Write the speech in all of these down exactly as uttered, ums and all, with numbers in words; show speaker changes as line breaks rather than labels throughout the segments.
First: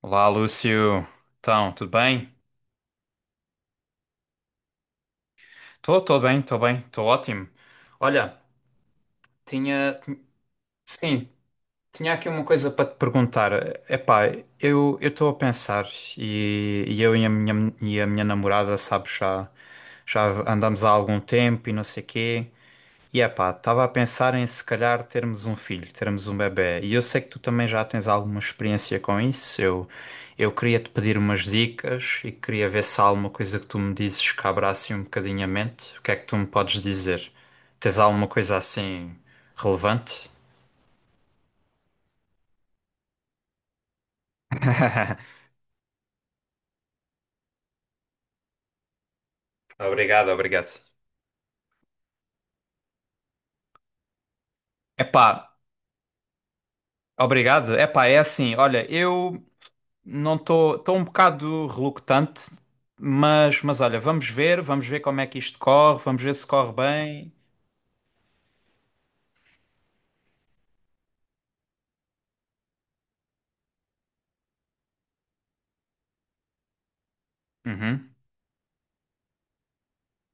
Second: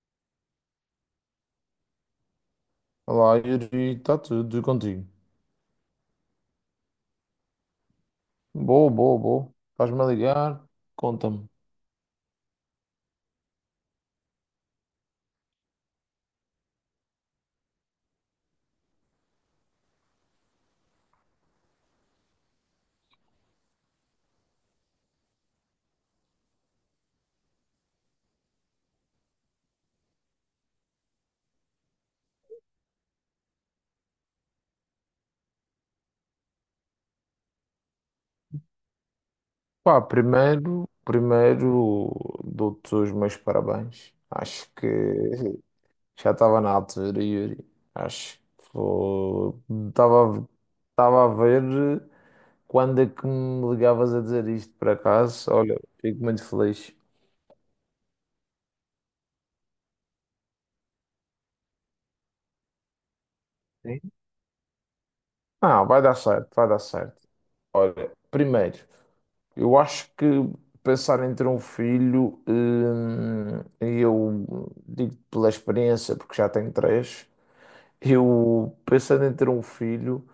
Olá, Lúcio. Então, tudo bem?
Olá, Yuri, está tudo e contigo?
Estou, estou bem, estou bem, estou ótimo. Olha,
Boa, boa, boa.
tinha,
Estás-me a
ti-
ligar?
sim,
Conta-me.
tinha aqui uma coisa para te perguntar. Epá, eu eu estou a pensar e, e eu e a minha e a minha namorada, sabes, já já andamos há algum tempo e não sei quê. E é pá, estava a pensar em se calhar termos um filho, termos um bebé. E eu sei que tu também já tens alguma experiência com isso. Eu, eu queria te pedir umas dicas e queria ver se há alguma coisa que tu me dizes que abra assim um bocadinho a mente. O que é que tu me podes dizer? Tens alguma coisa assim
Pá,
relevante?
primeiro, primeiro dou-te os meus parabéns. Acho que já estava na altura, Yuri. Acho que foi-
Obrigado,
estava
obrigado.
estava a ver quando é que me ligavas a dizer isto por
Epá,
acaso. Olha, fico muito feliz.
obrigado. Epá, é assim, olha, eu não estou, estou um bocado relutante, mas, mas olha,
Sim.
vamos ver, vamos ver como é que isto
Ah,
corre,
vai dar
vamos ver se
certo, vai
corre
dar certo.
bem.
Olha, primeiro, eu acho que pensar em ter um filho, hum, eu digo pela experiência, porque já tenho três,
Uhum,
eu pensando em ter um filho,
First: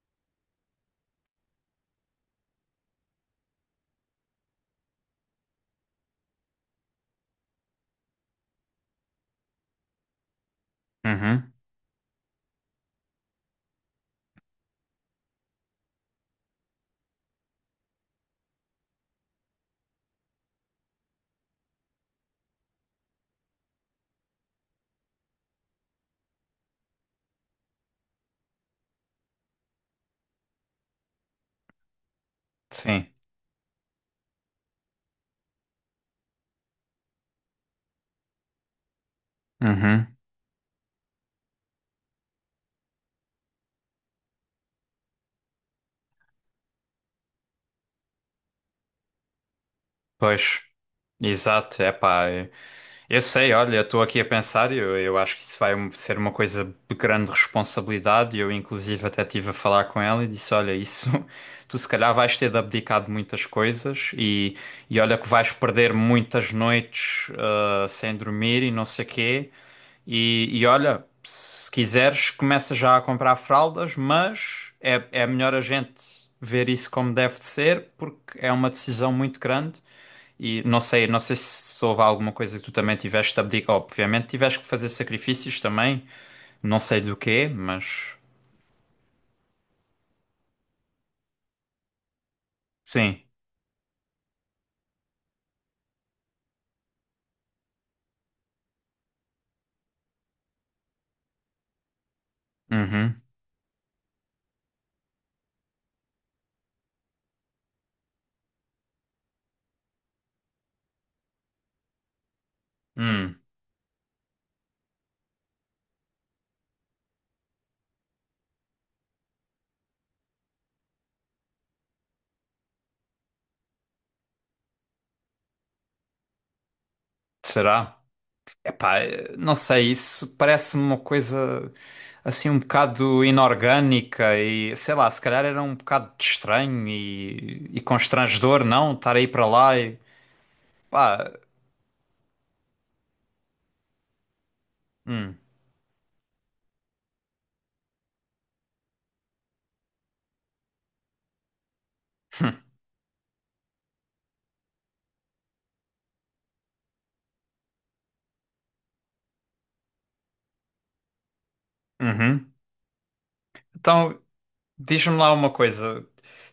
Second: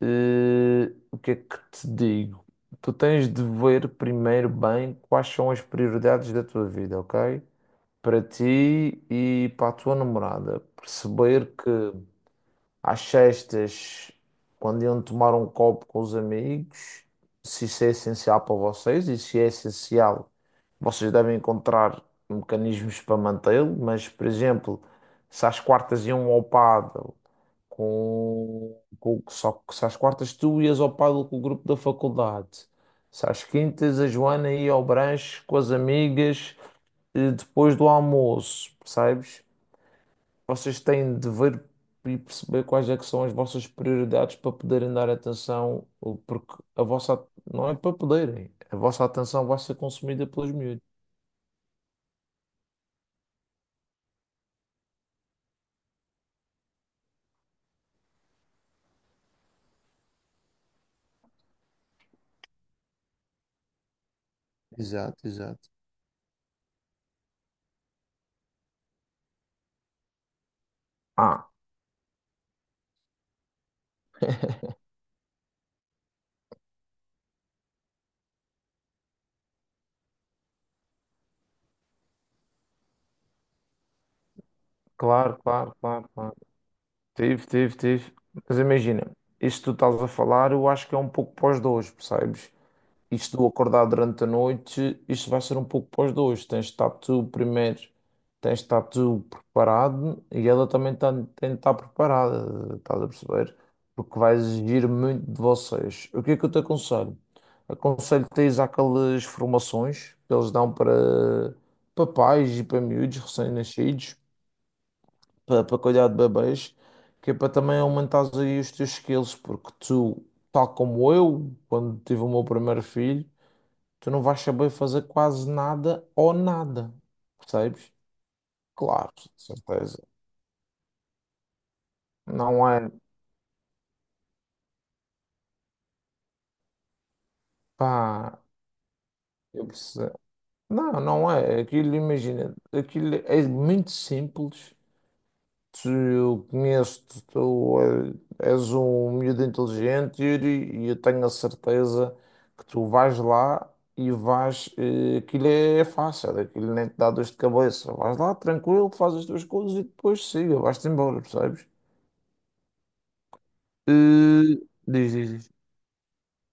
eh, o que é que te digo? Tu tens de ver primeiro bem quais são as prioridades da tua vida, ok? Para ti e para a tua namorada.
uhum,
Perceber que às sextas, quando iam tomar um copo com os amigos, se isso é essencial para vocês e se é essencial, vocês devem encontrar mecanismos para mantê-lo, mas, por exemplo, se às quartas iam ao pádel com, com- só que se às quartas tu ias ao pádel com o grupo da faculdade,
sim,
se às quintas a Joana ia ao branche com as amigas eh, depois do almoço, percebes?
uhum,
Vocês têm de ver e perceber quais é que são as vossas prioridades para poderem dar atenção, ou porque a vossa não é para poderem, a vossa atenção vai ser consumida pelos
pois,
miúdos.
exato, é pá, eu eu sei, olha, estou aqui a pensar, eu, eu acho que isso vai um, ser uma coisa de grande responsabilidade, eu inclusive até estive a falar com ela e disse, olha, isso, tu se calhar vais ter de abdicar de muitas coisas e, e olha que
Exato,
vais
exato.
perder muitas noites ah, sem dormir e não sei quê. E, e olha,
Ah,
se quiseres, começa já a comprar fraldas, mas é, é melhor a gente ver isso como deve de ser, porque é uma decisão muito grande. E não sei, não sei se houve alguma coisa que tu também tiveste de abdicar. Obviamente, tiveste que fazer
claro,
sacrifícios
claro,
também,
claro, claro.
não sei do
Tive,
quê,
tive,
mas
tive. Mas imagina, isto que tu estás a falar, eu acho que é um pouco pós dois, percebes?
sim.
Isto do acordar durante a noite, isto vai ser um pouco para os dois. Tens de estar tu primeiro, tens de estar tu preparado e ela também tá- tem de estar preparada, estás a
Uhum.
perceber? Porque vai exigir muito de vocês. O que é que eu te aconselho? Aconselho-te a ir àquelas formações que eles dão para, para pais e para miúdos
Hum.
recém-nascidos, para, para cuidar de bebês, que é para também aumentares aí os teus skills, porque tu, tal como eu, quando tive o meu primeiro filho, tu não vais saber fazer quase nada ou nada, percebes?
Será? Epá,
Claro, de
não sei,
certeza.
isso parece-me uma coisa assim um
Não é,
bocado inorgânica e sei lá, se calhar era um bocado de estranho e, e
pá,
constrangedor, não? Estar aí para
eu
lá e
percebo. Não, não
pá,
é. Aquilo, imagina, aquilo é muito simples.
hum,
Tu, eu conheço-te, tu eh, és um miúdo inteligente, Yuri, e eu tenho a certeza que tu vais lá e vais. eh, Aquilo é é fácil, aquilo nem te dá dor de cabeça. Vais lá, tranquilo, fazes as tuas coisas e depois siga, vais-te embora, percebes?
uhum. Então
Eh, diz,
diz-me
diz,
lá uma
diz.
coisa.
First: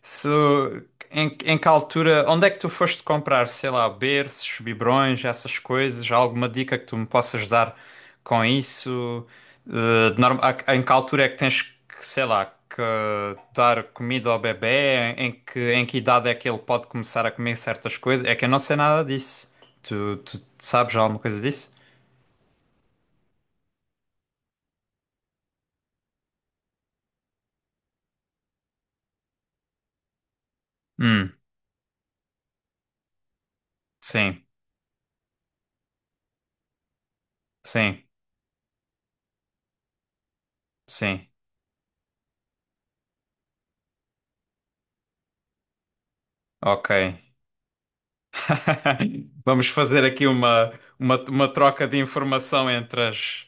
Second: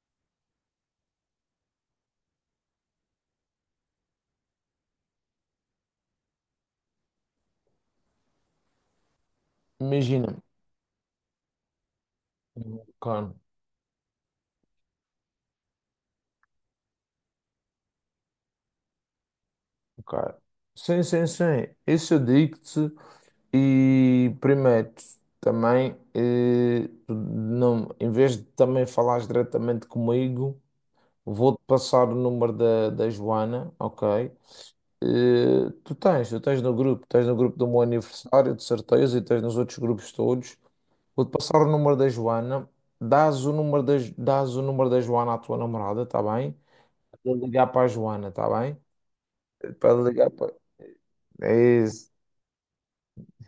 Se, em, em que altura, onde é que tu foste comprar, sei lá, berços, biberões, essas coisas? Há alguma dica que tu me possas dar com isso? Eh, de
Imagina.
norma- a- em que altura é que tens que, sei lá, que
Claro,
dar comida ao bebé? Em, em que, em que idade é que ele pode começar a comer certas coisas? É que eu não sei nada disso. Tu,
claro.
tu sabes
Sim,
alguma
sim,
coisa
sim.
disso?
Isso eu digo-te. E prometo também, eh, tu não, em vez de também falares diretamente comigo,
Hum,
vou-te passar o número da, da Joana, ok?
sim,
Eh, tu tens, tu tens no grupo, tens no grupo do meu
sim,
aniversário, de certeza, e tens nos outros grupos todos.
sim.
Vou-te passar o número da Joana. Dás o número da, dás o número da Joana à tua namorada, tá bem?
Ok.
Vou ligar para a Joana, está bem?
Vamos
Para
fazer aqui
ligar para.
uma, uma, uma
É
troca de
isso,
informação entre as,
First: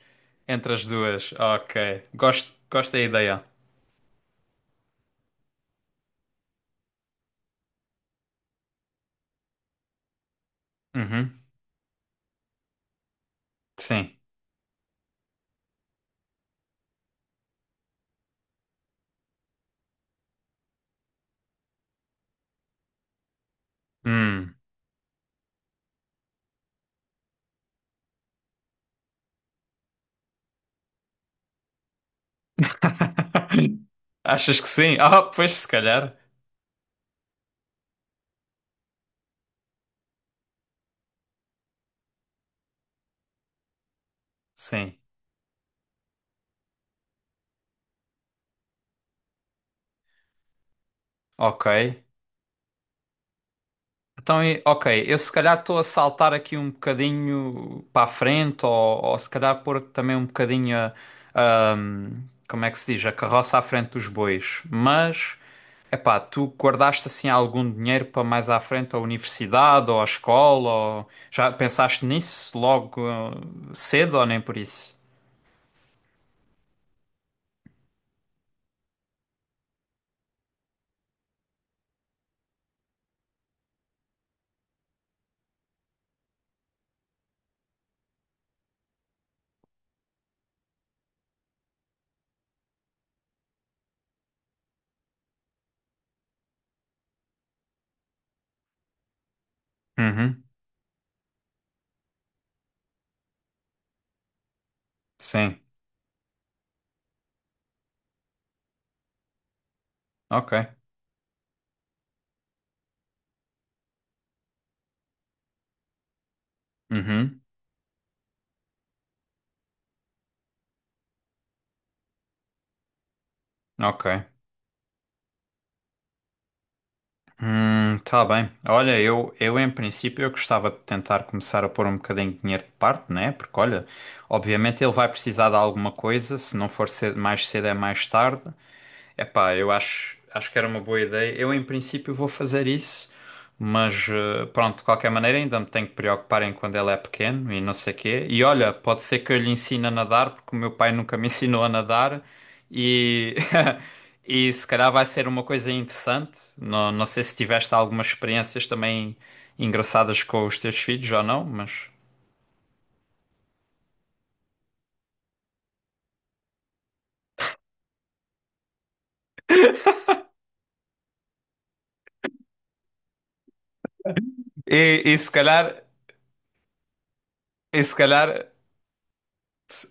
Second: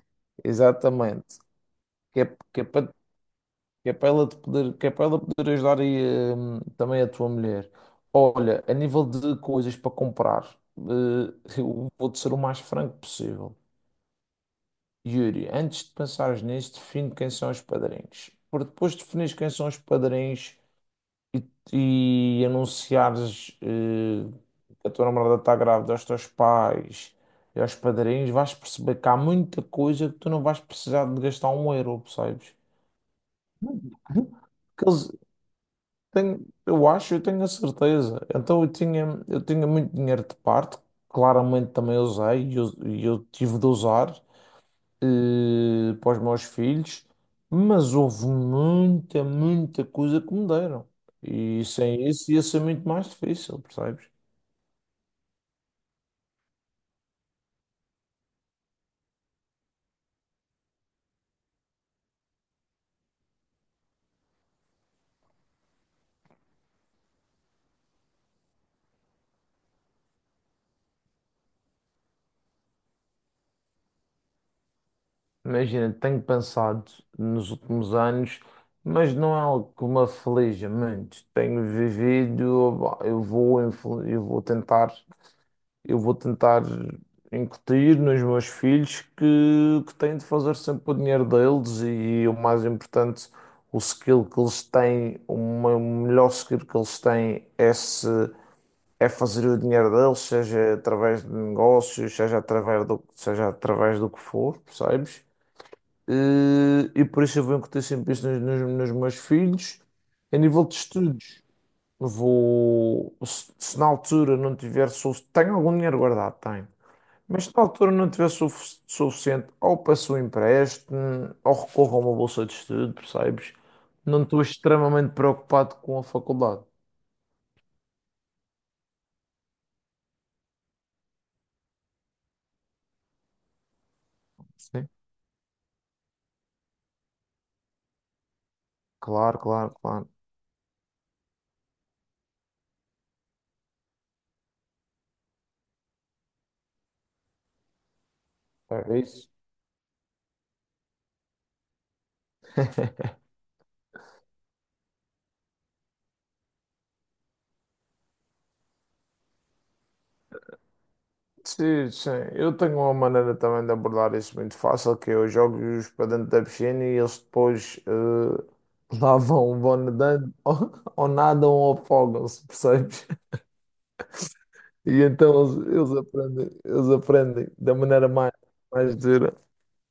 entre as duas.
exatamente.
Ok.
Que é,
Gosto,
que é
gosto
para,
da ideia.
que é para ela te poder, que é para ela poder ajudar aí, hum, também a tua mulher. Olha, a nível de coisas para comprar, eh,
Uhum.
eu vou-te ser o mais franco possível.
Sim.
Yuri, antes de pensares nisso, define quem são os padrinhos. Porque depois de definires quem são os padrinhos, e, e anunciares eh,
Hum.
que a tua namorada está grávida aos teus pais e aos padrinhos, vais perceber que há muita coisa que tu não vais precisar de gastar um euro, percebes?
Achas que
Que
sim?
eles
Ah, pois se calhar.
têm, eu acho, eu tenho a certeza. Então eu tinha, eu tinha muito dinheiro de parte, claramente também usei e eu, e eu tive de usar
Sim.
eh, para os meus filhos, mas houve muita, muita coisa que me deram. E
Ok.
sem isso ia ser muito mais difícil, percebes?
Então, e- ok, eu se calhar estou a saltar aqui um bocadinho para a frente, ou, ou se calhar pôr também um bocadinho a, a- hum, como é que se diz, a carroça à frente dos bois. Mas, epá, tu guardaste assim algum dinheiro para mais à frente à universidade ou à escola? Ou. Já pensaste nisso logo eh, cedo ou nem por isso?
Imagina, tenho pensado nos últimos anos, mas não é algo que me aflige muito. Tenho vivido, bah, eu vou, influ- eu vou tentar. Eu vou tentar incutir nos meus filhos que, que têm de fazer sempre o dinheiro deles e o mais importante, o skill que eles têm, uma- o melhor skill que eles têm é, se, é fazer o dinheiro deles,
Uhum,
seja através de negócios, seja através do, seja através do que for, percebes?
sim,
E, e por isso eu vou incutir sempre isso nos, nos, nos meus filhos. A nível de
ok.
estudos, vou, se, se na altura não tiver, solu- tenho algum dinheiro guardado, tenho.
Uhum,
Mas na altura não tivesse suf- suficiente, ou peço um empréstimo, ou recorro a uma bolsa de estudo, percebes?
ok.
Não estou extremamente preocupado com a faculdade.
Hum, tá bem. Olha, eu, eu em princípio eu gostava de tentar começar a pôr um bocadinho de dinheiro de parte, né? Porque olha, obviamente
Sim.
ele vai precisar de alguma coisa, se não for cedo, mais cedo é mais tarde.
Claro,
Epá, eu
claro, claro.
acho, acho que era uma boa ideia. Eu, em princípio, vou fazer isso, mas eh, pronto, de qualquer maneira, ainda me tenho que preocupar em quando ele é pequeno e não sei quê. E olha,
É
pode ser
isso.
que eu lhe ensine a nadar, porque o meu pai nunca me ensinou a nadar e, e se calhar vai ser uma coisa interessante. Não, não sei se tiveste algumas experiências também engraçadas com os teus filhos ou não, mas.
Sim, sim. Eu tenho uma maneira também de abordar isso muito fácil, que eu jogo-os para dentro da piscina e eles depois eh, lá vão, vão nadando, ou, ou nadam ou afogam-se, percebes?
E,
E
e se
então eles,
calhar,
eles aprendem, eles aprendem da
e se
maneira mais,
calhar.
mais dura.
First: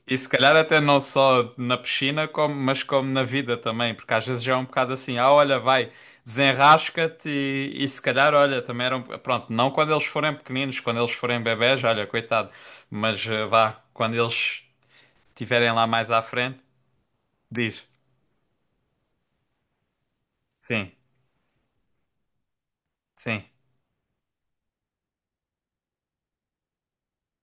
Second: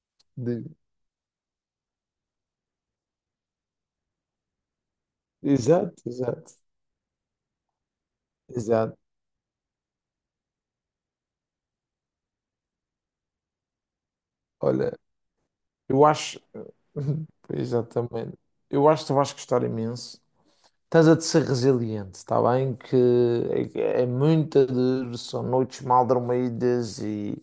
E se calhar até não só na piscina, como, mas como na vida também, porque às vezes já é um bocado assim, ah, olha, vai,
Exato, exato,
desenrasca-te e, e se calhar, olha, também
exato.
eram, pronto, não quando eles forem pequeninos, quando eles forem bebés, olha, coitado, mas eh, vá, quando eles
Olha,
estiverem lá
eu
mais à
acho.
frente,
Pois,
diz,
exatamente. Eu acho que tu vais gostar imenso.
sim,
Estás a de ser resiliente, está bem? Que
sim,
é, é muita dor, são noites mal dormidas e.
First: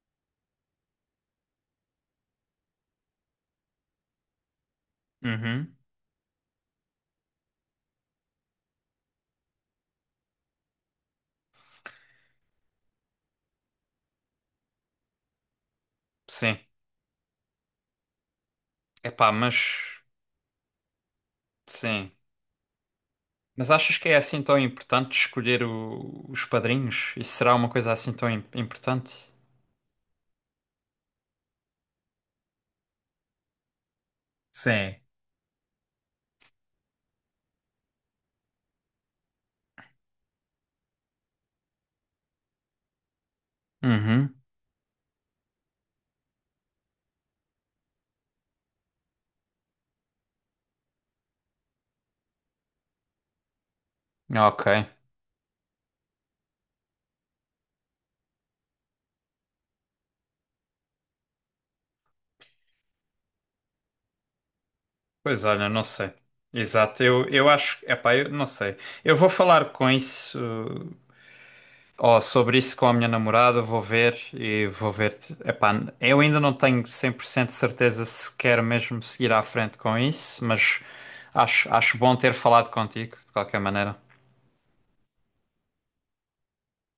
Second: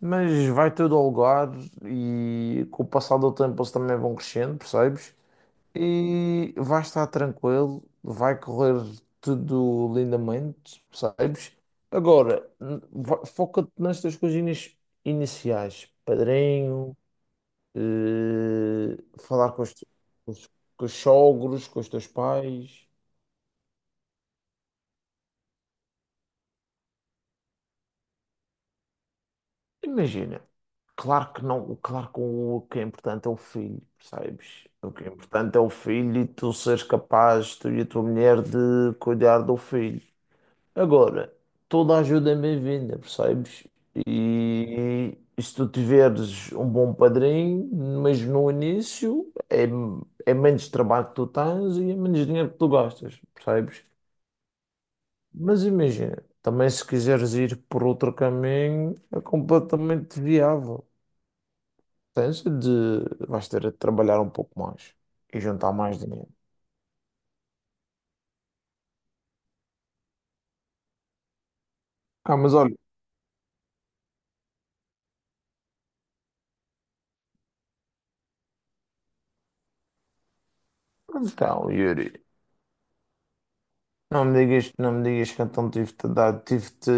Mas vai tudo ao lugar e com o passar do tempo eles também vão crescendo, percebes?
uhum,
E vai estar tranquilo, vai correr tudo lindamente, percebes? Agora, n- va- foca-te nestas coisinhas iniciais,
sim,
padrinho, eh,
epá,
falar com os, te-
mas,
com os, com os sogros, com os teus
sim.
pais.
Mas achas que é assim tão importante escolher o- os padrinhos? Isso será uma coisa assim tão im- importante?
Imagina, claro que não, claro que o, o que é importante é o filho, percebes? O
Sim.
que é importante é o filho e tu seres capaz, tu e a tua mulher, de cuidar do filho. Agora, toda a ajuda é bem-vinda, percebes?
Uhum.
E, e se tu tiveres um bom padrinho, mas no início é, é menos trabalho que tu tens e é menos dinheiro que tu gastas, percebes?
Ok.
Mas imagina, também se quiseres ir por outro caminho, é completamente viável. Tens de, vais ter de trabalhar um pouco mais e
Pois olha,
juntar
não
mais
sei.
dinheiro.
Exato, eu, eu acho, epá, eu não sei. Eu vou falar com isso, ó,
Ah, mas
sobre isso
olha,
com a minha namorada, vou ver e vou ver. Epá, eu ainda não tenho cem por cento de certeza se quero mesmo seguir à frente com isso, mas
então,
acho, acho
Yuri.
bom ter falado contigo, de qualquer maneira.
Não me digas, não me digas que então tive-te a dar, tive-te,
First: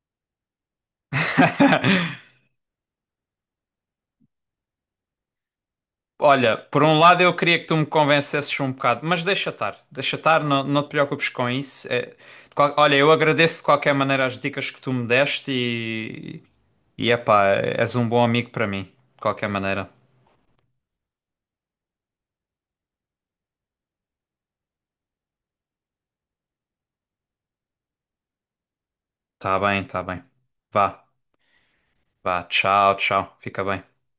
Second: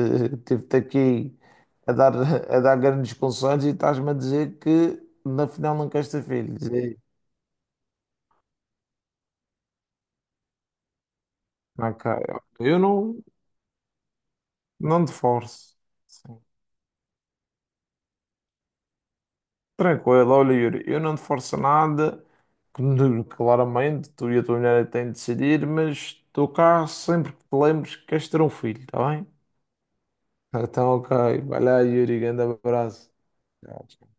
tive-te aqui a dar, a dar grandes conselhos e estás-me a dizer que na final não queres ter
Olha,
filhos.
por um
E,
lado eu queria que tu me convencesses um bocado, mas deixa estar, deixa estar, não, não te preocupes com isso.
ok,
É, de
ok.
qual-
eu
olha, eu
não,
agradeço de qualquer maneira as dicas que tu
não
me
te
deste
forço. Sim.
e, e epá, és um bom amigo para mim, de qualquer maneira.
Tranquilo, olha, Yuri, eu não te forço nada. Claro, claramente, tu e a tua mulher é que têm de decidir, mas estou cá sempre que te lembres que queres ter um filho, está bem?
Tá bem, tá bem.
Então,
Vá,
ok, vai lá, Yuri,
vá,
grande
tchau,
abraço.
tchau, fica bem.
Tchau.